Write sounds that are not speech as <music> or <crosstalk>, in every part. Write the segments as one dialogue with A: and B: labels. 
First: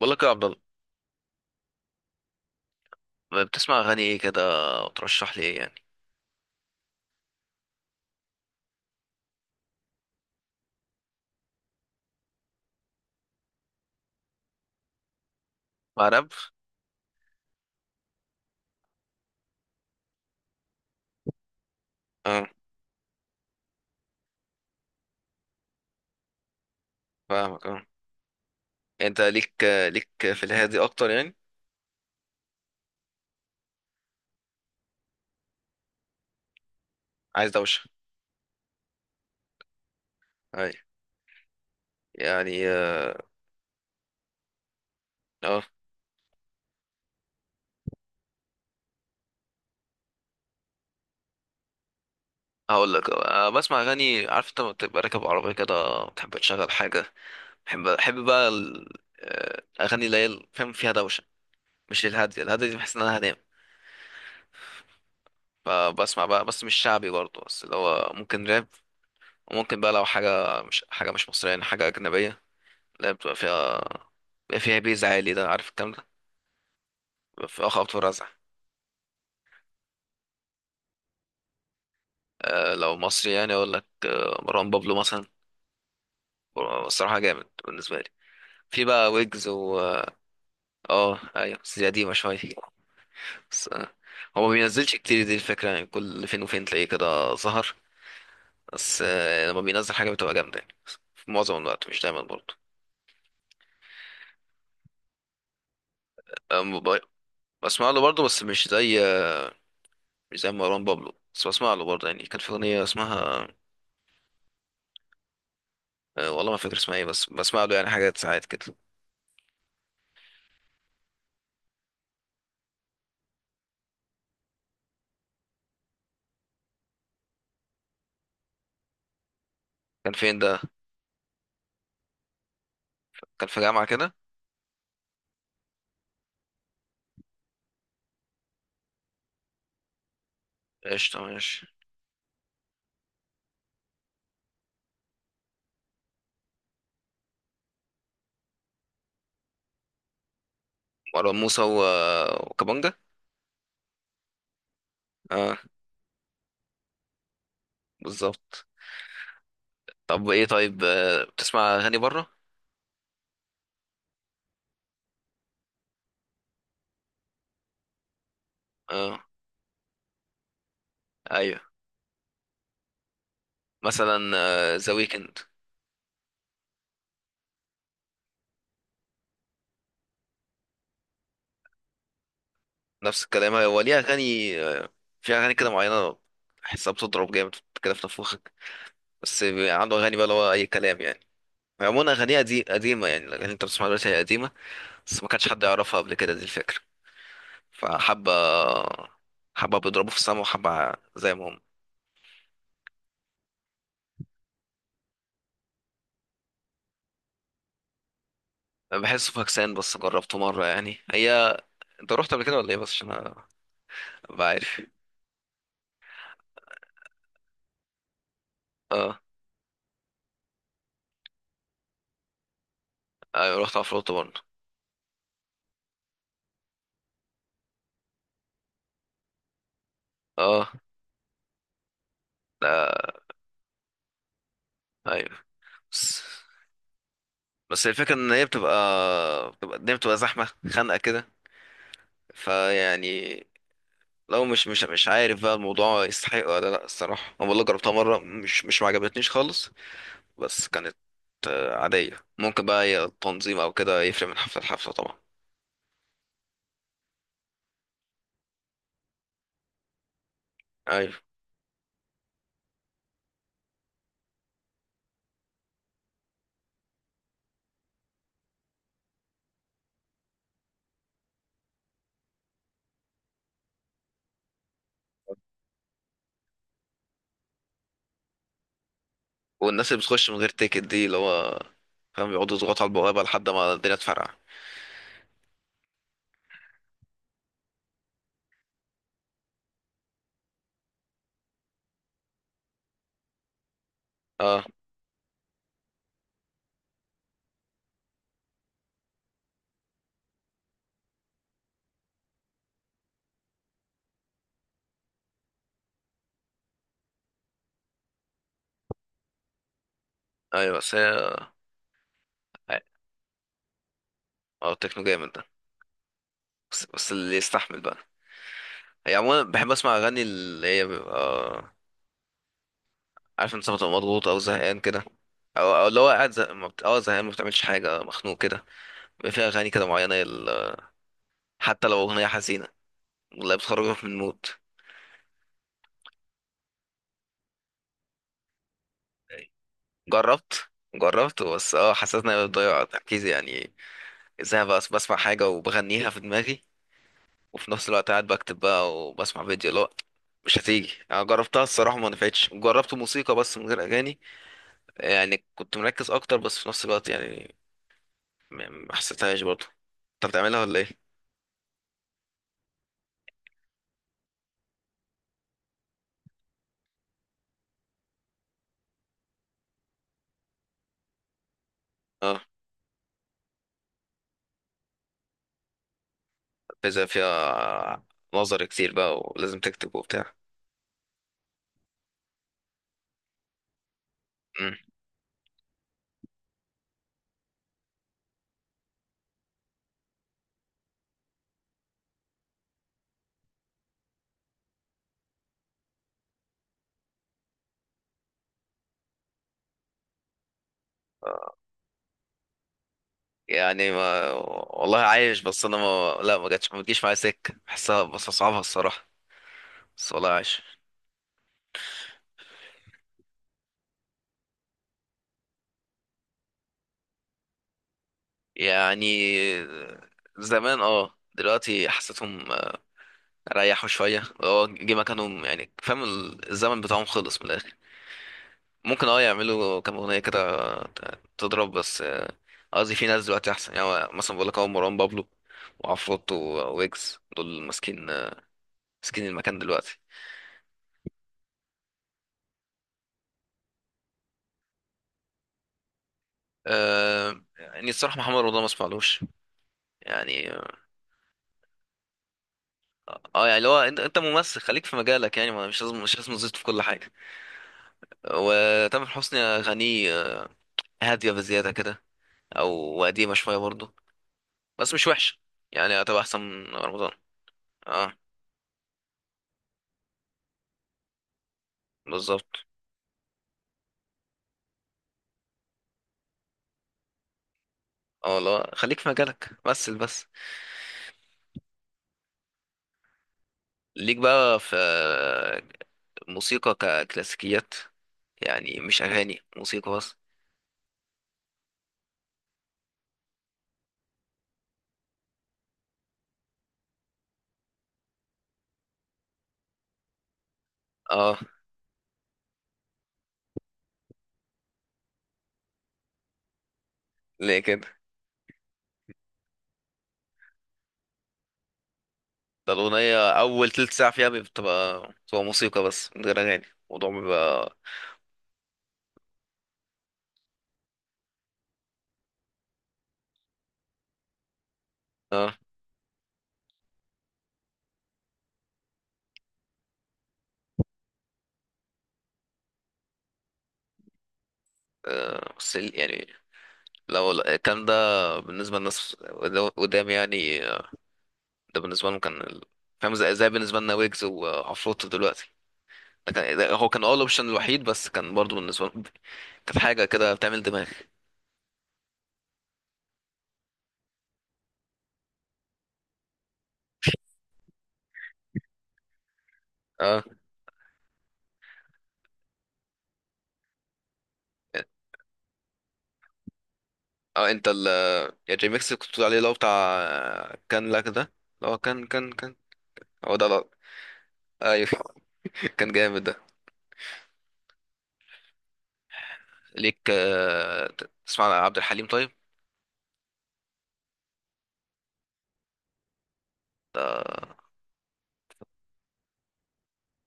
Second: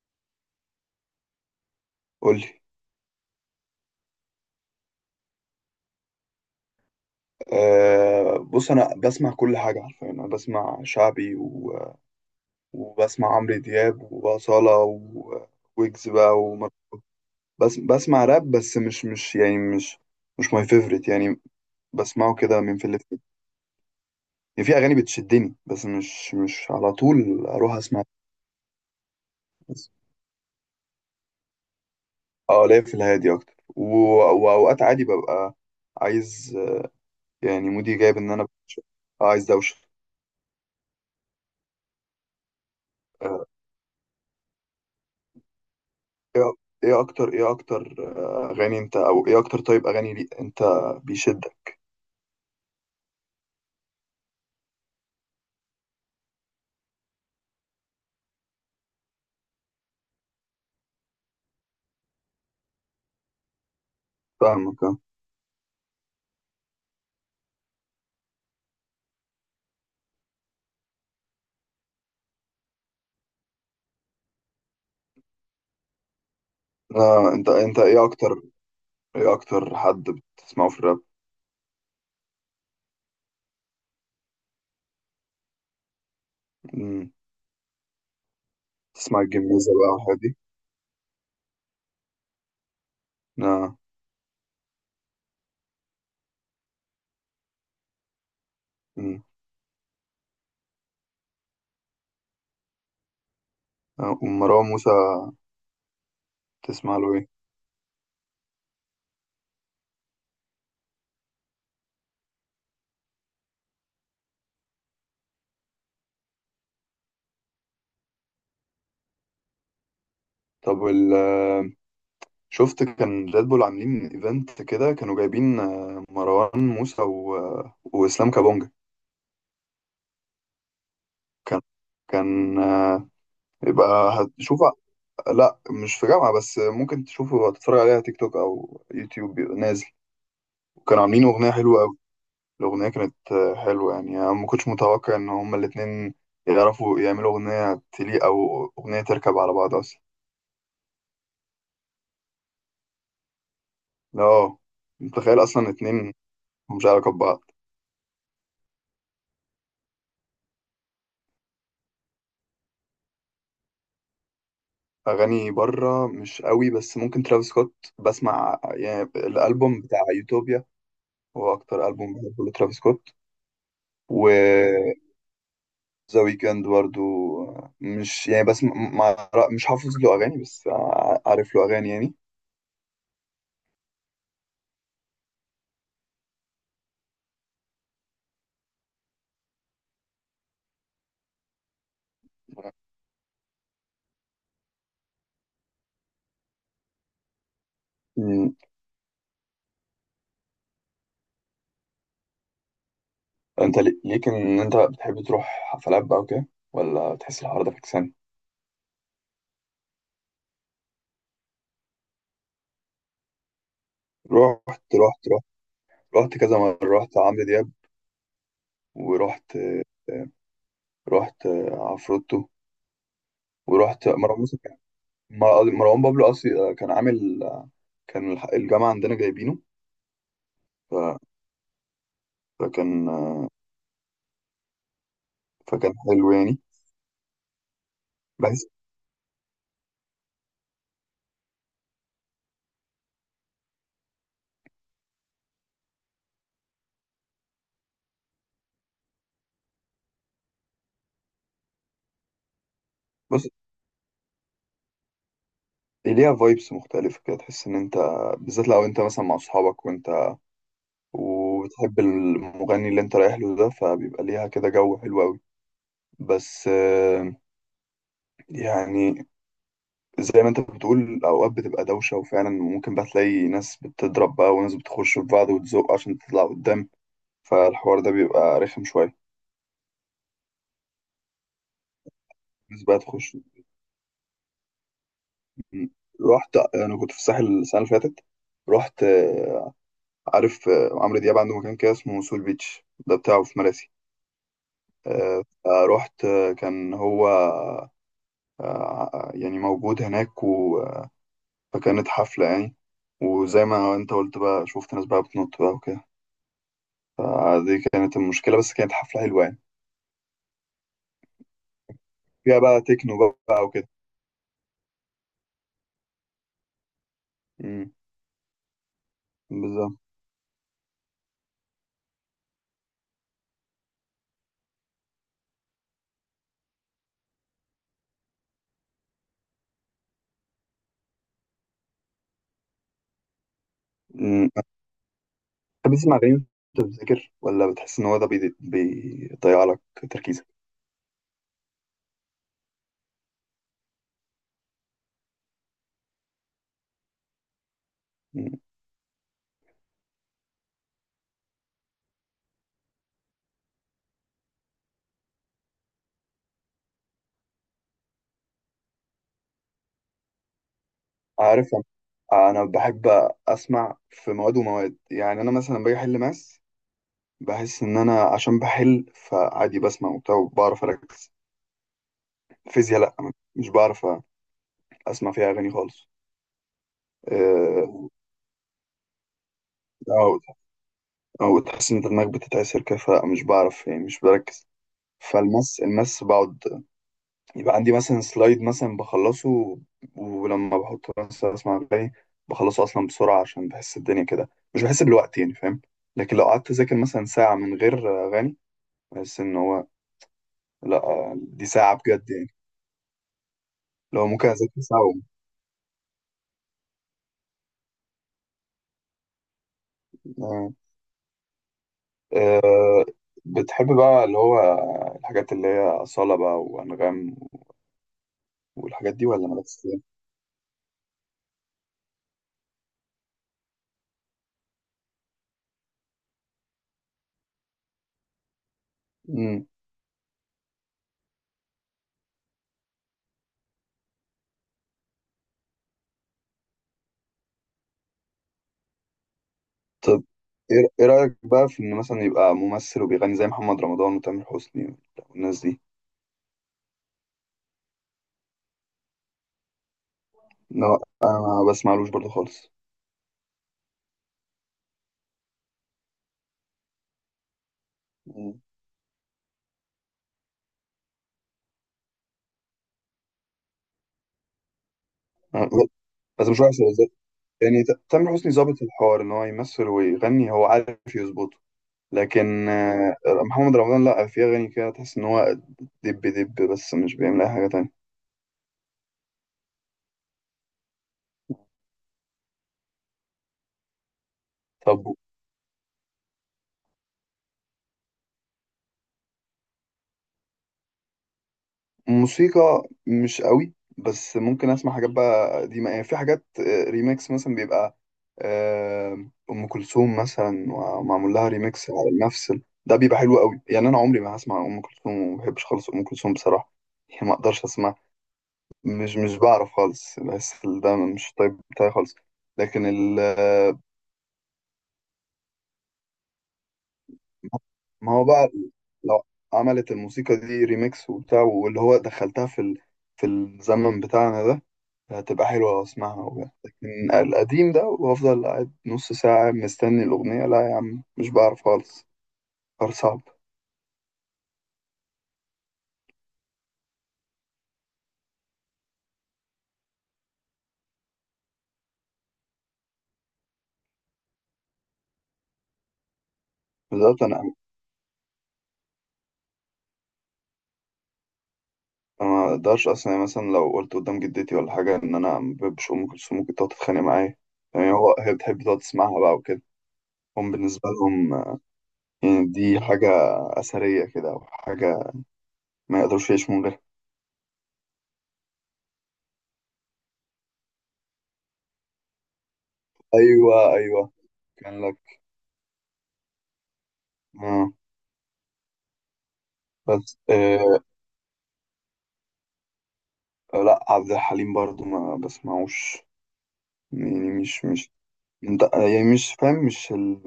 A: بقول لك يا عبد الله،
B: قول لي.
A: بتسمع اغاني ايه كده؟ وترشح لي ايه يعني؟
B: أه، بص انا بسمع كل حاجه حرفيا، انا بسمع شعبي وبسمع عمرو دياب وأصالة ويجز
A: عرب.
B: بقى بس بسمع راب، بس مش ماي فيفورت يعني. بسمعه
A: اه،
B: كده من في اللي في. يعني في اغاني بتشدني، بس مش على طول
A: فاهمك.
B: اروح
A: اه،
B: اسمع.
A: انت ليك
B: بس
A: ليك في الهادي اكتر يعني؟
B: اه، ليا في الهادي اكتر. واوقات عادي ببقى عايز،
A: عايز
B: يعني
A: دوشه.
B: مودي جايب ان انا ببقى عايز دوشه.
A: اي. يعني اه.
B: آه،
A: آه.
B: ايه إيه اكتر ايه اكتر آه، اغاني انت، او ايه اكتر؟ طيب، اغاني لي انت بيشدك؟
A: هقول لك، بسمع اغاني. عارف انت لما بتبقى راكب عربيه كده بتحب تشغل حاجه. بحب بقى الاغاني اللي هي فاهم، فيها دوشه. مش الهاديه، الهاديه دي بحس ان انا هنام.
B: فاهمك اه.
A: فبسمع بقى بس مش شعبي برضه، بس اللي هو ممكن راب. وممكن بقى لو حاجه مش مصريه يعني، حاجه اجنبيه. لا، بتبقى فيها، بيبقى فيها بيز عالي ده، عارف الكلام ده. بيبقى
B: انت
A: فيها
B: انت
A: خبط ورزع.
B: ايه اكتر حد بتسمعه في الراب؟
A: آه لو مصري يعني اقول لك آه مروان بابلو مثلا.
B: مم.
A: الصراحه جامد بالنسبه لي. في بقى
B: تسمع
A: ويجز
B: الجميزة
A: و...
B: بقى والحاجات دي؟
A: اه ايوه، بس دي قديمه شويه. بس
B: اه.
A: آه، هو ما بينزلش كتير دي الفكره، يعني كل فين وفين تلاقيه كده ظهر. بس
B: مم.
A: آه لما بينزل حاجه بتبقى جامده يعني، في معظم الوقت مش دايما برضه.
B: ومروان موسى،
A: آم،
B: تسمع
A: ب-
B: له ايه؟
A: بسمع له برضه بس مش زي مروان بابلو، بس بسمع له برضه يعني. كان في اغنيه اسمها والله ما فاكر اسمها ايه، بس بسمع له يعني حاجات ساعات كده.
B: طب وال آه، شفت كان ريد بول عاملين ايفنت كده، كانوا جايبين مروان موسى و... آه، واسلام كابونجا.
A: كان فين ده؟
B: كان. كان آه،
A: كان في جامعة
B: يبقى
A: كده؟
B: هتشوف. لا، مش في جامعة، بس ممكن تشوفه تتفرج عليها تيك توك أو يوتيوب، بيبقى نازل. وكانوا
A: قشطة
B: عاملين أغنية
A: ماشي.
B: حلوة أوي. الأغنية كانت حلوة يعني، أنا ما كنتش متوقع إن هما الاتنين يعرفوا يعملوا أغنية تليق أو أغنية تركب على بعض أصلا.
A: مروان موسى و... وكابونجا.
B: لا، متخيل
A: اه،
B: أصلا اتنين مش علاقة ببعض.
A: بالظبط. طب ايه؟ طيب، بتسمع اغاني بره؟
B: أغاني بره مش قوي، بس ممكن ترافيس سكوت. بسمع يعني
A: اه
B: الألبوم بتاع يوتوبيا. هو
A: ايوه.
B: أكتر ألبوم بحبه لترافيس سكوت.
A: مثلا
B: و
A: ذا ويكند.
B: ذا ويكند برضو، مش يعني بس مع، مش حافظ له اغاني، بس عارف له اغاني يعني.
A: نفس الكلام. هو ليه اغاني في اغاني كده معينة بحسها بتضرب جامد كده في نفوخك. بس بيبقى عنده اغاني بقى اللي هو اي كلام يعني. عموما اغانيها دي قديمة، يعني الاغاني اللي انت بتسمعها دلوقتي هي قديمة، بس ما كانش حد يعرفها قبل كده، دي الفكرة. فحابة،
B: مم.
A: حابة بيضربوا في السما، وحابة زي ما هم.
B: انت ليك ان انت بتحب تروح حفلات بقى وكده، ولا تحس الحوار ده فكسان؟
A: أنا بحسه فاكسان، بس جربته مرة يعني. هي انت رحت قبل كده ولا ايه؟ بس عشان أنا أبقى عارف.
B: رحت. رحت رحت رحت كذا مرة، رحت عمرو دياب.
A: اه
B: ورحت. رحت عفروتو.
A: ايوه، رحت
B: ورحت
A: عفروتو
B: مروان
A: برضه.
B: موسى. مروان بابلو اصلي كان عامل. كان الجامعة عندنا جايبينه.
A: اه.
B: ف- فكان
A: لا. ايوه.
B: فكان
A: بس،
B: حلو يعني.
A: بس الفكرة ان هي
B: بحس
A: بتبقى، بتبقى الدنيا بتبقى زحمة خانقة كده. فيعني لو مش عارف بقى الموضوع يستحق ولا لا. الصراحة انا والله جربتها مرة، مش مش ما عجبتنيش خالص. بس كانت عادية. ممكن بقى هي
B: بص،
A: التنظيم او كده، يفرق من حفلة لحفلة طبعا.
B: ليها فايبس مختلفة كده، تحس إن أنت، بالذات لو أنت مثلا مع أصحابك، وأنت
A: ايوه.
B: وبتحب المغني اللي أنت رايح له ده، فبيبقى ليها كده جو حلو أوي. بس يعني، زي ما أنت بتقول، أوقات بتبقى دوشة وفعلا ممكن بقى تلاقي ناس بتضرب بقى وناس بتخش في بعض وتزق عشان تطلع قدام، فالحوار ده بيبقى رخم شوية.
A: والناس اللي بتخش من غير تيكت دي، اللي هو فاهم، بيقعدوا يضغطوا
B: الناس
A: على
B: بقى
A: البوابة
B: تخش.
A: لحد ما الدنيا تفرقع.
B: رحت أنا، كنت في الساحل السنة اللي فاتت. رحت. عارف عمرو دياب عنده مكان كده اسمه سول بيتش ده بتاعه في مراسي.
A: اه
B: رحت. كان هو يعني موجود هناك. فكانت حفلة يعني، وزي ما انت قلت بقى شفت ناس بقى بتنط بقى وكده. فدي كانت المشكلة، بس كانت حفلة حلوة يعني،
A: ايوه. بس هي
B: فيها بقى تكنو بقى وكده.
A: اه التكنو جامد ده. بس اللي يستحمل
B: امم.
A: بقى. هي عموما بحب اسمع
B: بالظبط.
A: اغاني اللي هي بيبقى آه، عارف انت لما تبقى مضغوط او زهقان كده، او اللي هو قاعد زه... ما بت... اه زهقان، ما بتعملش حاجة، مخنوق كده. بيبقى فيها اغاني كده معينة حتى لو اغنية حزينة، والله بتخرجك من المود.
B: امم بتحب تسمع أغاني وأنت بتذاكر، ولا بتحس إن هو ده بيضيع لك تركيزك؟
A: جربت جربت بس اه حسيت اني بضيع تركيزي يعني. ازاي بس بسمع حاجة وبغنيها في دماغي وفي نفس الوقت قاعد
B: مم.
A: بكتب بقى وبسمع فيديو؟ لا مش هتيجي. انا جربتها الصراحه ما نفعتش. جربت موسيقى بس من غير اغاني، يعني كنت مركز اكتر، بس في نفس الوقت يعني ما ما حسيتهاش برضه. انت بتعملها ولا ايه؟
B: عارف، أنا بحب أسمع في مواد ومواد. يعني أنا مثلا باجي أحل ماس، بحس ان انا عشان بحل فعادي بسمع وبتاع وبعرف اركز.
A: اه،
B: فيزياء لا، مش بعرف اسمع فيها اغاني خالص.
A: بيزا فيها
B: آه،
A: نظر كتير بقى ولازم تكتب وبتاع.
B: او او تحس ان دماغك بتتعسر كده، فمش بعرف، يعني مش بركز.
A: مم.
B: المس بقعد يبقى عندي مثلا سلايد مثلا بخلصه، ولما بحطه مثلا اسمع اغاني بخلصه اصلا بسرعه، عشان بحس الدنيا كده مش بحس بالوقت، يعني فاهم؟ لكن لو قعدت اذاكر مثلا ساعه من غير اغاني، بحس ان هو لا، دي ساعه بجد يعني.
A: يعني
B: لو
A: ما
B: ممكن اذاكر
A: والله
B: ساعه.
A: عايش، بس انا ما جاتش، ما بتجيش معايا سكه بحسها، بس اصعبها الصراحه. بس والله عايش.
B: آه، بتحب بقى اللي هو الحاجات اللي هي أصالة بقى وأنغام والحاجات دي ولا
A: يعني
B: بس؟
A: زمان اه، دلوقتي حسيتهم ريحوا شويه، هو جه مكانهم يعني، فاهم الزمن بتاعهم خلص من الاخر. ممكن اه
B: مم.
A: يعملوا كام اغنيه كده تضرب، بس آه، قصدي في ناس دلوقتي احسن، يعني هو مثلا بقول لك هو مروان بابلو وعفروتو وويجز دول ماسكين آه، ماسكين المكان دلوقتي.
B: طب إيه رأيك بقى في إن مثلا يبقى ممثل وبيغني زي محمد رمضان وتامر حسني والناس دي؟
A: آه يعني الصراحه محمد رمضان ما اسمعلوش يعني.
B: لا، أنا ما بسمعلوش برضه خالص.
A: اه آه، يعني اللي هو انت ممثل، خليك في مجالك يعني، مش لازم، مش لازم تزيد في كل حاجه.
B: مم.
A: وتامر حسني اغانيه آه، هاديه بزياده كده، او قديمه شويه برضه، بس مش وحشة
B: أنا-
A: يعني. هتبقى احسن
B: بس مش
A: من
B: وحش، هو
A: رمضان.
B: يعني
A: اه
B: تامر حسني ظابط الحوار إن هو يمثل ويغني، هو عارف يظبطه.
A: بالظبط.
B: لكن محمد رمضان لأ، في أغاني كده تحس إن هو دب دب، بس مش بيعمل أي حاجة تانية.
A: اه لا، خليك في مجالك. بس بس ليك بقى في
B: طب
A: موسيقى ككلاسيكيات، يعني مش اغاني موسيقى بس؟
B: موسيقى مش قوي، بس ممكن اسمع حاجات بقى قديمه. يعني في حاجات ريميكس مثلا، بيبقى ام كلثوم مثلا ومعمول
A: اه
B: لها ريميكس على نفس ده بيبقى حلو قوي يعني. انا عمري ما هسمع ام كلثوم، وما بحبش خالص ام كلثوم بصراحه، يعني ما
A: ليه
B: اقدرش
A: كده؟
B: اسمع. مش بعرف خالص، بحس ده مش طيب بتاعي خالص.
A: ده
B: لكن
A: الاغنية اول تلت ساعة فيها بتبقى، بتبقى موسيقى بس من غير اغاني، الموضوع بيبقى...
B: ما هو بقى لو عملت الموسيقى دي ريميكس وبتاع، واللي هو دخلتها في في الزمن بتاعنا ده، هتبقى
A: اه
B: حلوة أسمعها وبتاع. لكن القديم ده وأفضل قاعد نص ساعة مستني الأغنية، لا يا عم مش بعرف خالص، قرار صعب.
A: آه، بس يعني لو الكلام ده بالنسبة للناس قدام يعني آه، ده بالنسبة لهم كان فاهم زي بالنسبة لنا ويجز وعفروتو دلوقتي. هو كان اه
B: بالذات
A: الاوبشن
B: أنا،
A: الوحيد، بس كان برضو بالنسبه لهم كانت حاجه كده بتعمل دماغ.
B: ما أقدرش أصلا. يعني مثلا لو قلت قدام جدتي ولا حاجة إن أنا ما بحبش أم كلثوم، ممكن تقعد تتخانق معايا، يعني هو هي بتحب تقعد تسمعها بقى وكده.
A: اه
B: هم بالنسبة لهم يعني دي حاجة أثرية كده أو حاجة، ما يقدروش يعيشوا من غيرها.
A: اه. انت ال يا جي ميكس اللي كنت بتقول عليه اللي هو بتاع كان لك ده، اللي هو كان هو ده. لا.
B: ايوه ايوه،
A: ايوه
B: كان لك.
A: <laughs> كان جامد ده.
B: آه.
A: ليك
B: بس، آه.
A: آه، تسمع عن عبد الحليم طيب؟
B: لا، عبد الحليم برضو ما بسمعوش،
A: ده
B: يعني مش، انت يعني مش فاهم،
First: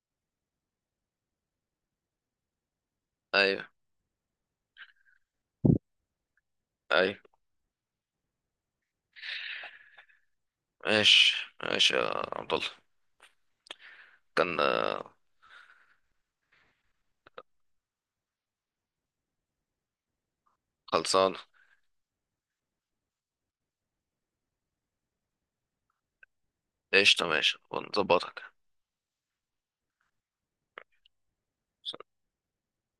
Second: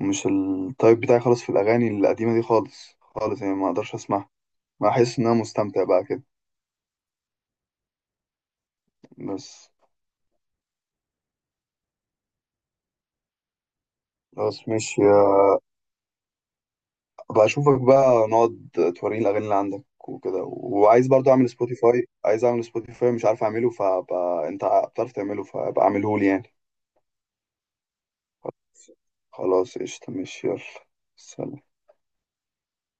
B: مش التايب بتاعي خالص في الاغاني القديمه دي خالص خالص، يعني ما
A: ايوه
B: اقدرش اسمعها. بحس ان انا مستمتع بقى كده
A: ايوه.
B: بس.
A: ماشي ماشي يا عبد الله.
B: خلاص
A: كان
B: ماشي
A: آه،
B: بقى، اشوفك بقى نقعد، توريني الاغاني اللي عندك وكده. وعايز برضو
A: خلصان.
B: اعمل سبوتيفاي، عايز اعمل سبوتيفاي مش عارف اعمله، فبقى انت بتعرف تعمله فبقى اعمله لي يعني.
A: قشطة، ماشي ونظبطك.
B: خلاص، قشطة ماشي، يلا سلام.